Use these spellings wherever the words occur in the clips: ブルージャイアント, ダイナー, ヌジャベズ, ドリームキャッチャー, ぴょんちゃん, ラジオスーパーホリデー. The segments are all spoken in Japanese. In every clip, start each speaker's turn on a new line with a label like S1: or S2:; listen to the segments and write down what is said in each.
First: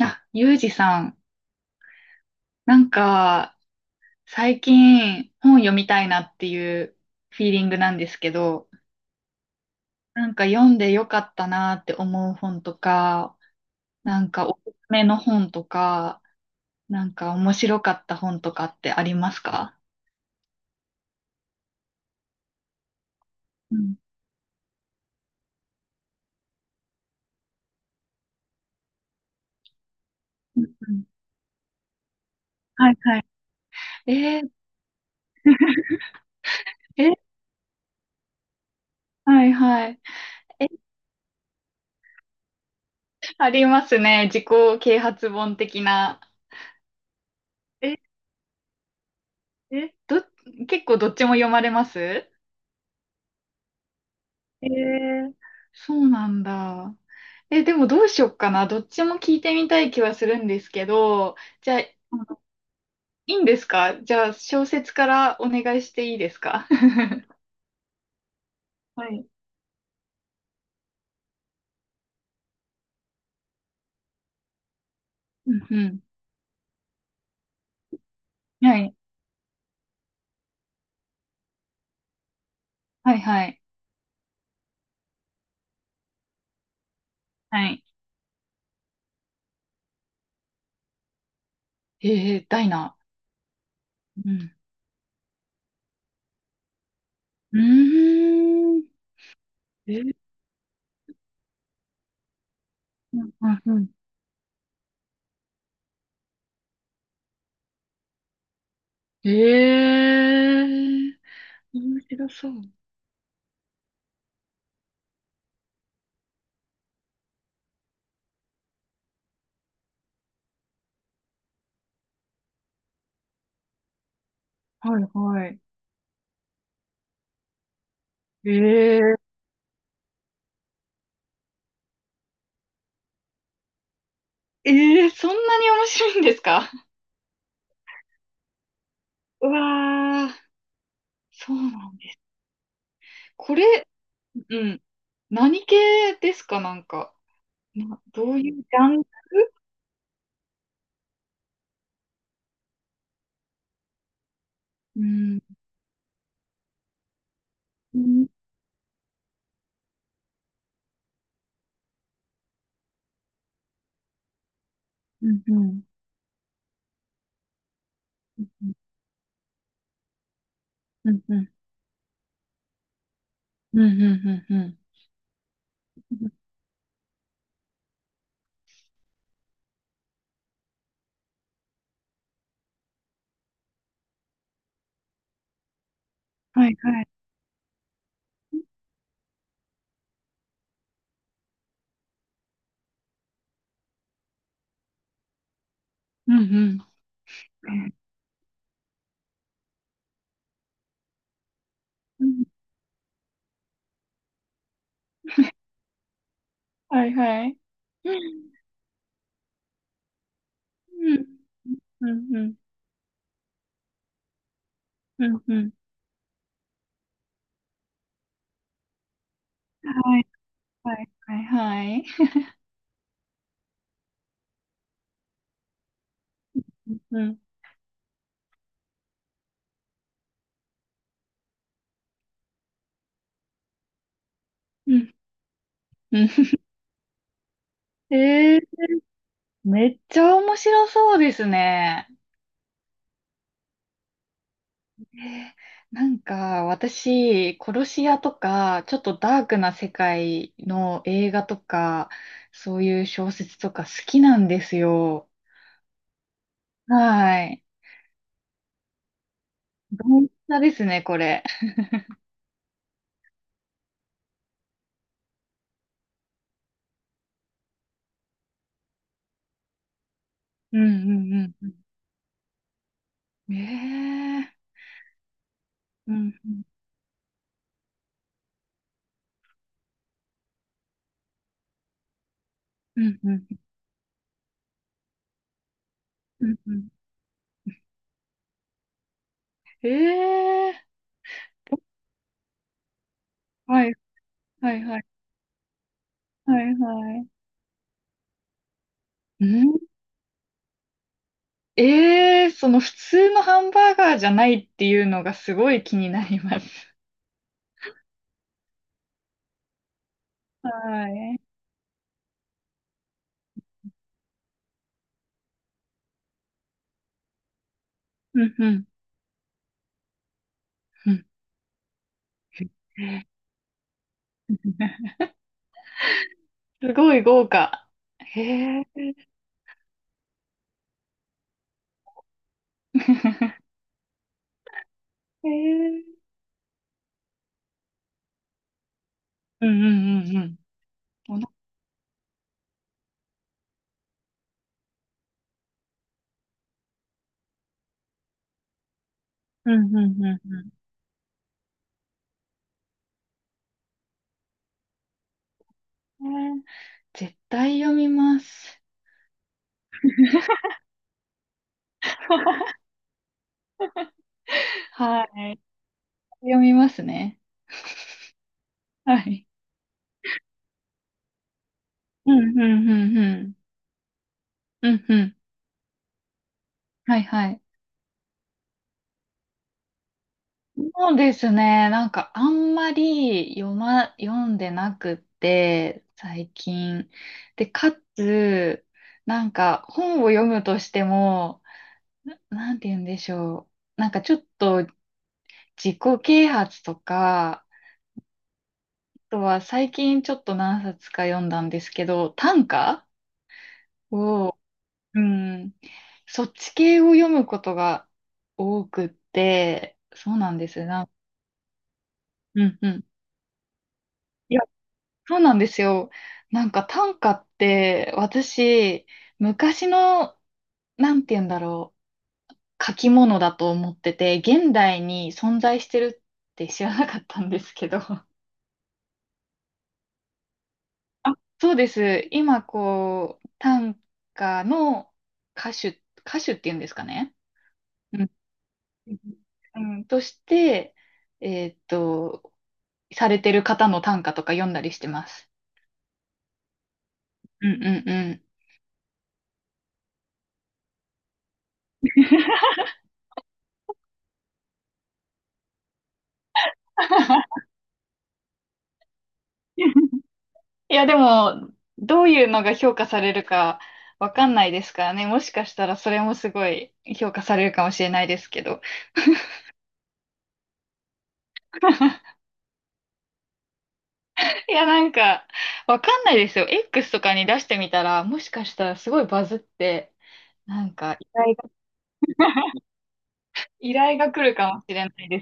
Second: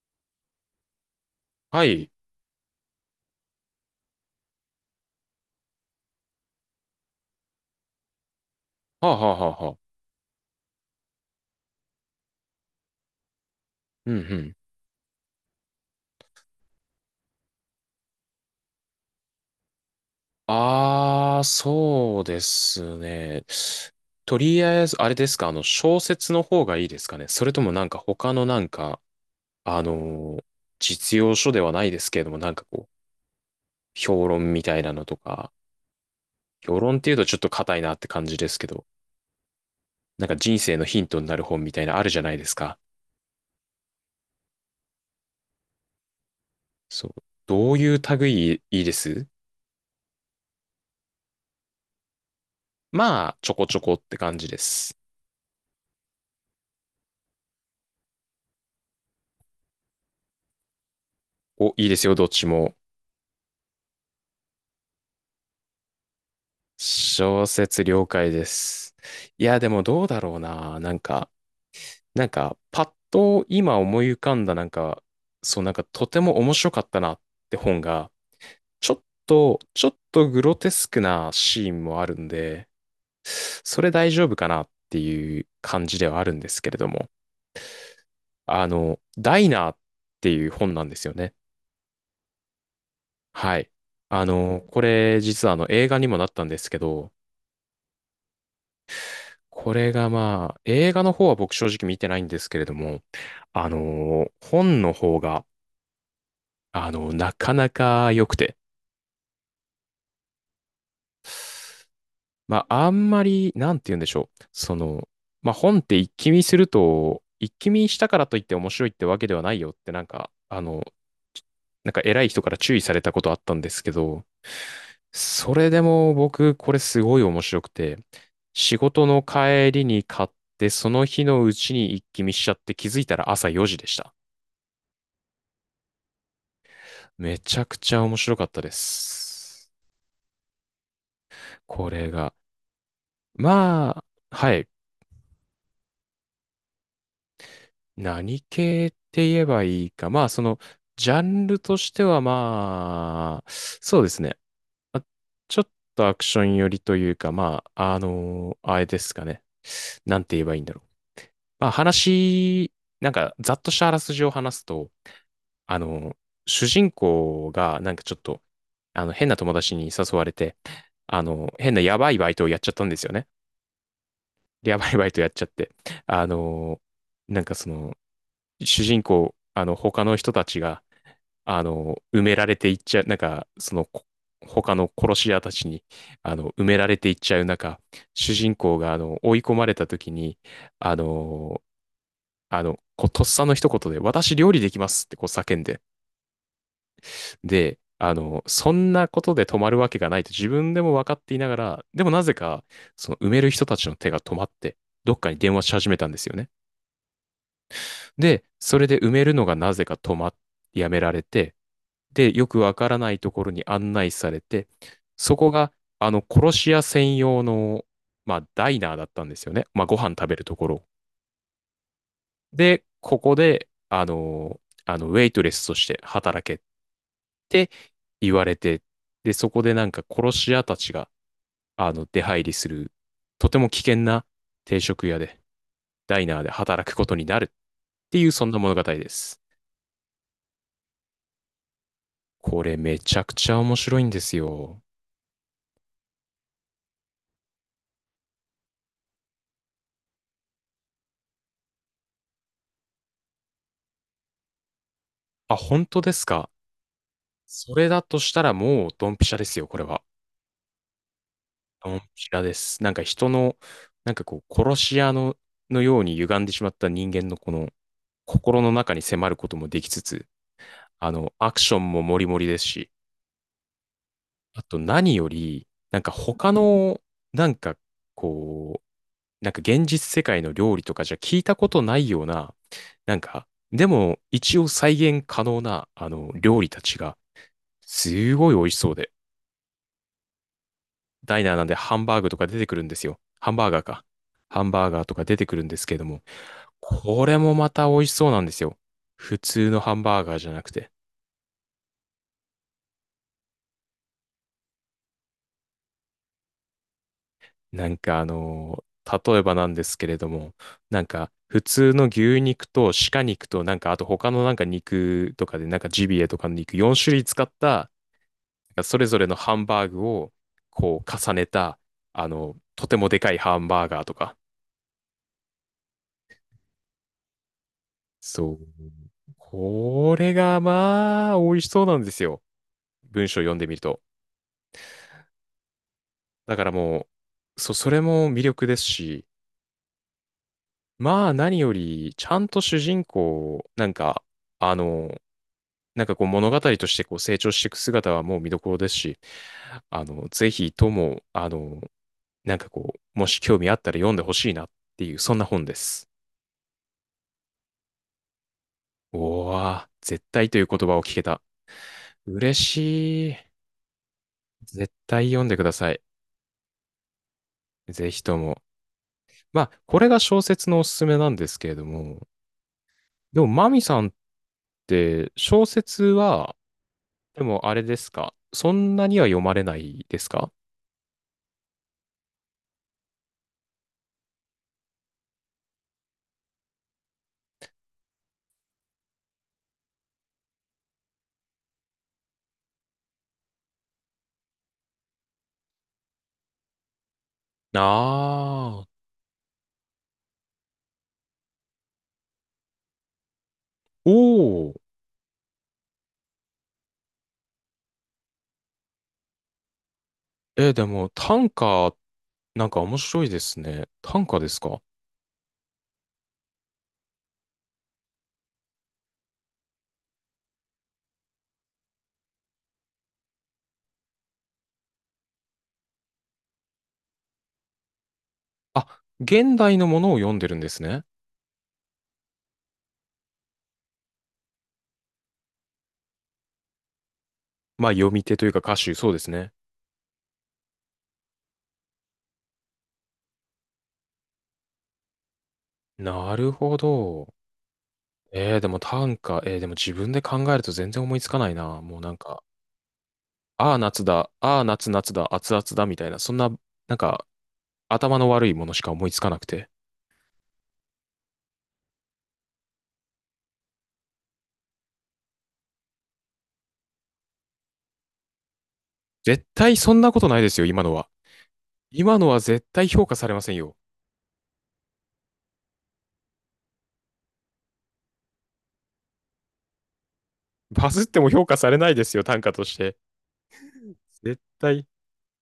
S1: あ、ゆうじさん、
S2: はい。
S1: なんか、最近本読みたいなっていうフィーリングなんですけど、
S2: はあ、はあはあはあ。
S1: なんか読んでよかったなって思う本とか、
S2: うんう
S1: なんかお
S2: ん。
S1: すすめの本とか、なんか面白かった本とかってありますか？
S2: ああ、そうですね。
S1: うん。
S2: とりあえず、あれですか、小説の方がいいですかね。それともなんか他のなんか、あのー
S1: うんうん。
S2: 実用書ではないですけれども、なんかこう、
S1: はいはい。
S2: 評
S1: えー。
S2: 論みたいなのとか、評論って
S1: え。
S2: いう とちょっと硬いなって感じですけど、
S1: はいはい。
S2: なんか人
S1: え、
S2: 生のヒントになる本みたいなあるじゃないですか。
S1: ありますね。自己啓発本的な。
S2: そう。どうい
S1: え、
S2: う類いいです？
S1: え、結構どっちも読まれます？
S2: まあ、ちょこちょこって感じで
S1: え
S2: す。
S1: ー、そうなんだ。え、でもどうしよっかな。どっちも聞いてみたい気はするんですけど、
S2: お、
S1: じゃあ、
S2: いいですよ、
S1: あ
S2: どっ
S1: の
S2: ちも。
S1: いいんですか？じゃあ、小説からお願いしていいですか？
S2: 小 説了解です。
S1: はい。
S2: いや、でもどうだろうな。なんか、なんか、パッと今思い浮かんだ、なんか、
S1: う
S2: そう、
S1: ん
S2: なんか
S1: うん。
S2: とても面白かったなって本が、
S1: は
S2: ちょ
S1: い。
S2: っと、ちょっとグロテスクなシーンもあるんで、
S1: はいはい。
S2: それ大丈夫かなっていう感じではあるんですけれども、
S1: はい。
S2: ダイナーっていう本なんですよね。
S1: えー、ダイナ。
S2: はい。
S1: うん。
S2: これ実はあの映画にもなったんですけど、
S1: うーん。
S2: これ
S1: え
S2: が
S1: ー。
S2: まあ、映画の方は僕正直見てないんですけれども、
S1: うんうん
S2: あの
S1: うん。
S2: 本の方が、なかなか良くて、
S1: えー、面白そう。
S2: まあ、あんまり、なんて言うんでしょう。その、まあ、本って一気見すると、一気見したからといって面白いってわけではないよって、なんか、なんか偉い人から注意されたことあったんですけど、
S1: はいは
S2: そ
S1: い。
S2: れでも僕、これすごい面白くて、
S1: え
S2: 仕事
S1: ー。
S2: の帰りに買って、その日のうちに一気見しちゃって気づいたら朝4時でした。
S1: えー、そんなに面白いんですか？
S2: めちゃくちゃ面白かったで
S1: う
S2: す。
S1: わー。そうなん
S2: こ
S1: だ。
S2: れが。
S1: これ。
S2: まあ、は
S1: う
S2: い。
S1: ん。何系ですか、なんか。な、どう
S2: 何
S1: いうジャ
S2: 系って
S1: ンル？
S2: 言えばいいか。まあ、その、ジャンルとしてはまあ、そうですね。
S1: う
S2: あ
S1: ん。
S2: ちょっとアクション寄りというか、まあ、
S1: う
S2: あ
S1: ん、
S2: のあれですかね。なんて言えばいいんだろう。まあ、話、なんか、ざっとしたあらすじを話すと、
S1: うん、う
S2: あ
S1: ん、
S2: の主人公が、なんかちょっと、
S1: うん、
S2: 変な友達に誘われて、
S1: うん、うん、
S2: 変なやばいバイトをやっちゃったんですよね。
S1: うん、うんう
S2: リア
S1: ん。
S2: バイバイとやっちゃって、あのなんかその、主人公、他の人たちが、埋められていっちゃう、なんか、その、他の殺し屋たちに、埋
S1: はい、
S2: められ
S1: はい。
S2: ていっちゃう中、主人公が、追い込まれた時に、あのーこう、とっさの一言で、私料理できますってこう叫んで、
S1: うん、うん。
S2: で、そんなことで止まるわけがないと自分でも分かっていながら、でもな
S1: う
S2: ぜ
S1: ん、
S2: か、その埋める人たちの手が止まって、どっかに電話し始めたんですよね。
S1: はい、はい。う
S2: で、
S1: ん、
S2: それで埋めるのがなぜか止まっ、やめ
S1: う
S2: られ
S1: ん、
S2: て、
S1: う
S2: で、
S1: ん、う
S2: よ
S1: ん、
S2: くわからないところに案内されて、
S1: う
S2: そ
S1: ん、
S2: こ
S1: うん。
S2: が、殺し屋専用の、まあ、ダイナーだったんですよね。まあ、ご飯
S1: はい、
S2: 食べるところ。
S1: はい、はい、はい。
S2: で、ここで、ウェイトレスとして働けっ
S1: うん、うん、
S2: て言われて、で、そこでなんか殺し屋たちが、出入りする、とても危険な定
S1: う
S2: 食
S1: ん。
S2: 屋で、ダイナー
S1: う
S2: で働くことになるっ
S1: ん
S2: ていう、そん
S1: え
S2: な
S1: ー。
S2: 物語です。
S1: めっちゃ面白そうですね。
S2: これめちゃくちゃ面白いんですよ。
S1: えーなんか私、殺し屋とか、ちょっとダークな世界の映画とか、そういう小説とか好きなんですよ。
S2: あ、本当ですか？
S1: はい。
S2: それだとしたらもうドンピシャですよ、これは。
S1: どんなですね、これ。
S2: ドンピシャです。なんか人の、なんかこう、殺し屋の、のように歪んでしまった人間のこの心の中に迫ることもできつつ、
S1: うんうんう
S2: アク
S1: ん
S2: シ
S1: う
S2: ョンもモリモリですし、
S1: ん。ええ
S2: あと何より、なんか
S1: ー。うんう
S2: 他
S1: ん
S2: の、なんかこう、なんか現実世界の料理とかじゃ聞いたことないような、
S1: う
S2: な
S1: ん
S2: ん
S1: う
S2: か、
S1: ん
S2: でも一応再現可能なあの
S1: うん
S2: 料理
S1: う
S2: た
S1: ん。
S2: ちがすごい美味しそうで、
S1: ええ
S2: ダイナーなんでハンバーグとか出てくるんですよ。ハンバー
S1: ー。
S2: ガー
S1: はい
S2: か。ハン
S1: はい
S2: バー
S1: は
S2: ガー
S1: い
S2: とか出てくるんですけれども、
S1: はいは
S2: こ
S1: い。
S2: れもまた美味しそうなんですよ。普
S1: う
S2: 通の
S1: ん。
S2: ハンバーガーじゃなくて。
S1: ええーその普通のハンバーガーじゃないっていうのがすごい気になります。
S2: なんか例えばなんですけれども、なん
S1: は
S2: か
S1: い。
S2: 普通の牛肉と鹿肉となんかあと他のなんか肉とかでなんかジビエとかの肉4種類使った
S1: うんうん
S2: それぞれのハンバーグをこう
S1: うん。
S2: 重ねた、とてもでかいハンバーガーとか。
S1: すごい豪華。
S2: そう。
S1: へえ。
S2: これがまあ、美味しそうなんですよ。文章読んでみ ると。
S1: へえ。
S2: だからもう、そ、それも魅力ですし、
S1: うんうんうんうん。
S2: まあ
S1: おな。
S2: 何より、ちゃんと主人公、なんか、あの、なんかこう物語としてこう成長していく姿はもう見どころですし、
S1: うんうんう
S2: ぜひとも、なんかこう、もし興味あったら読んでほしいなっていう、そんな本です。
S1: んうん。へえ、絶対読みます。
S2: おー、絶対という 言葉を聞けた。嬉しい。絶
S1: は
S2: 対読んで
S1: い。
S2: ください。
S1: 読みますね。
S2: ぜひとも。
S1: はい。
S2: まあ、これが小説のおすすめなんですけれども。
S1: うんうんうんう
S2: でも、
S1: ん。
S2: マミさんっ
S1: うんう
S2: て
S1: ん。
S2: 小説は、
S1: はい
S2: で
S1: はい。
S2: もあれですかそんなには読まれないですか？
S1: そうですね。なんかあんまり読んでなくって、最近。で、かつ、なんか本を読むとしても、なんて言うんでしょう。なんかちょっと自己啓発とか、
S2: ああー。
S1: あとは最近ちょっと何冊か読んだんですけど、短歌
S2: お
S1: を、
S2: お
S1: うん、そっち系を読むことが多くって、そうなんで
S2: え、
S1: す
S2: で
S1: よ
S2: も
S1: な。
S2: 短歌、
S1: う
S2: なん
S1: ん
S2: か
S1: う
S2: 面
S1: ん。
S2: 白いですね。短歌で
S1: い
S2: す
S1: や、
S2: か？
S1: そうなんですよ。なんか短歌って私、昔の、なんて言うんだろう、書き物だと思ってて、現代に存在してるって知らなかったんですけど。
S2: あ、現代のものを読んでるんですね。
S1: そうです。今、こう、短歌の歌手、歌手っていうんですかね。
S2: まあ、読み
S1: うん。
S2: 手というか歌手、そうですね。
S1: うんとして、えーっと、されてる方の短歌とか読んだりしてます。
S2: なるほど。
S1: うんうんうん。
S2: えー、でも短歌、えー、でも自分で考えると全然思いつかないな。もうなんか、ああ、夏だ、ああ、夏、夏だ、熱々だ、みたいな、そんな、なんか、頭の悪いものしか思いつかなくて。
S1: いや、でも、どういうのが評価されるかわかんないですからね。もしかしたらそれもすごい評価されるかもしれないですけど。
S2: 絶対そんなことないですよ、今のは。今のは 絶対評価されませんよ。
S1: いや、なんか、わかんないですよ。X とかに出してみたら、もしかしたらすごいバズって、
S2: バズっても評価されないですよ、短歌として。絶対、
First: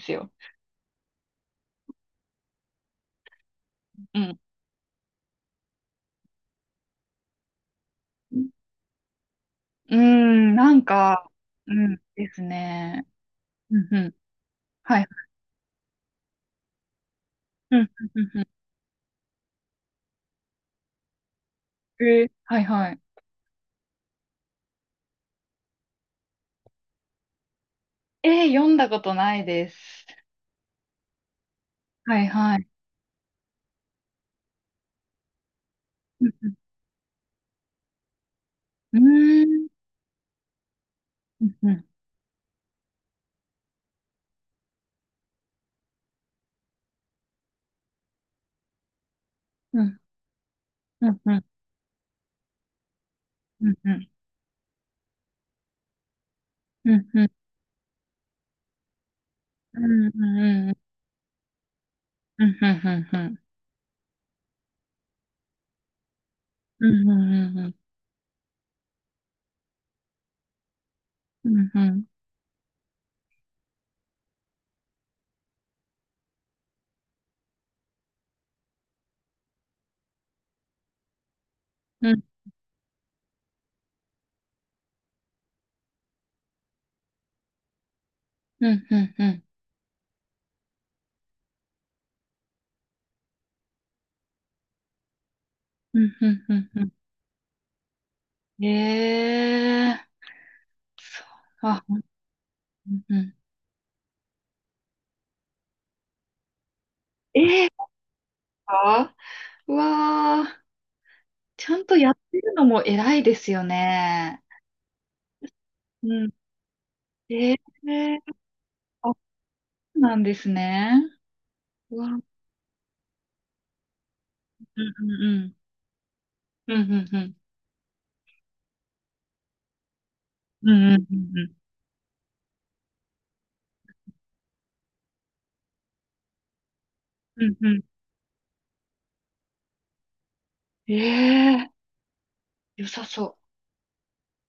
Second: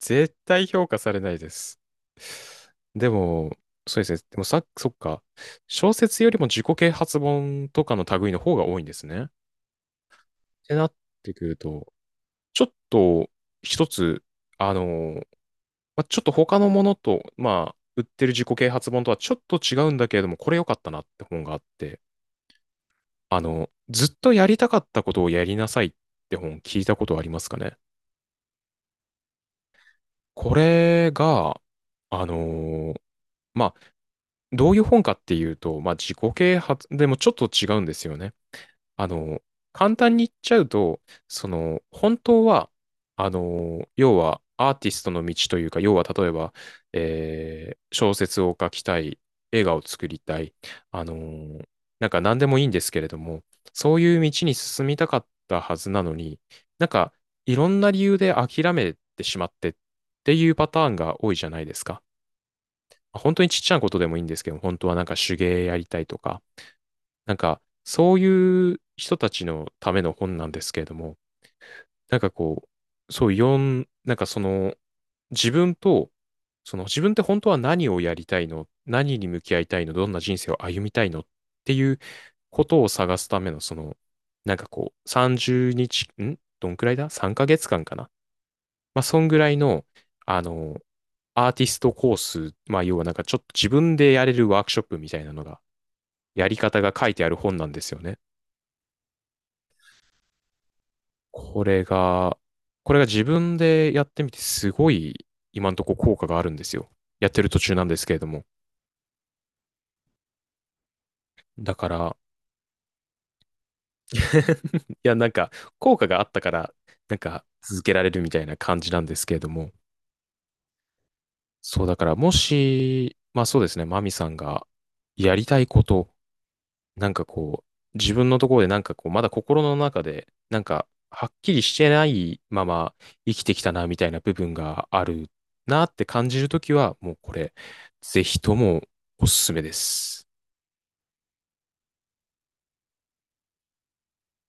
S2: 絶対評価されないです。でも、そうですね。でもさ、そっか。小説よりも自己啓発本とかの類の方が多いんですね。ってなってくると、ちょっと一つ、あのまあ、ちょっと他のものと、まあ、売ってる自己啓発本とはちょっと違うんだけれども、これ良かったなって本があって、ずっとやりたかったことをやりなさいって本聞いたことありますかね。これが、あのーまあ、どういう本かっていうと、まあ、自己啓発でもちょっと違うんですよね。あの、簡単に言っちゃうと、その、本当は、要は、アーティストの道というか、要は、例えば、えー小説を書きたい、映画を作りたい、あの、なんか何でもいいんですけれども、そういう道に進みたかったはずなのに、なんか、いろんな理由で諦めてしまってっていうパターンが多いじゃないですか。本当にちっちゃなことでもいいんですけど、本当はなんか手芸やりたいとか、なんか、そういう人たちのための本なんですけれども、なんかこう、そう、読ん、なんかその、自分と、その自分って本当は何をやりたいの、何に向き合いたいの、どんな人生を歩みたいのっていうことを探すための、その、なんかこう、30日、んどんくらいだ？ 3 ヶ月間かな。まあ、そんぐらいの、あの、アーティストコース、まあ、要はなんかちょっと自分でやれるワークショップみたいなのが、やり方が書いてある本なんですよね。これが、これが自分でやってみてすごい今のところ効果があるんですよ。やってる途中なんですけれども。
S1: かうわー、ち
S2: だ
S1: ゃ
S2: か
S1: んとや
S2: ら、
S1: ってるのも偉いですよね。
S2: いやなんか効果があ
S1: う
S2: っ
S1: ん。
S2: たから、なんか
S1: えー、
S2: 続けられるみたいな感じなん
S1: あ、
S2: で
S1: そ
S2: すけれども。
S1: うなんですね。
S2: そうだ
S1: う
S2: か
S1: わ、
S2: ら
S1: うん
S2: もし、まあそうですね、マミさんが
S1: うん
S2: や
S1: う
S2: り
S1: ん。
S2: たいこと
S1: うんう
S2: なん
S1: んう
S2: か
S1: ん。
S2: こう、自分のところでなんかこう、まだ心の中で、なん
S1: う
S2: か、
S1: んうんう
S2: はっ
S1: んう
S2: き
S1: ん。
S2: りしてないまま生きてきたな、みたいな部分があるなって感じるときは、もうこ
S1: う
S2: れ、
S1: んうん。
S2: ぜひともおすすめです。
S1: ええー、良さそう。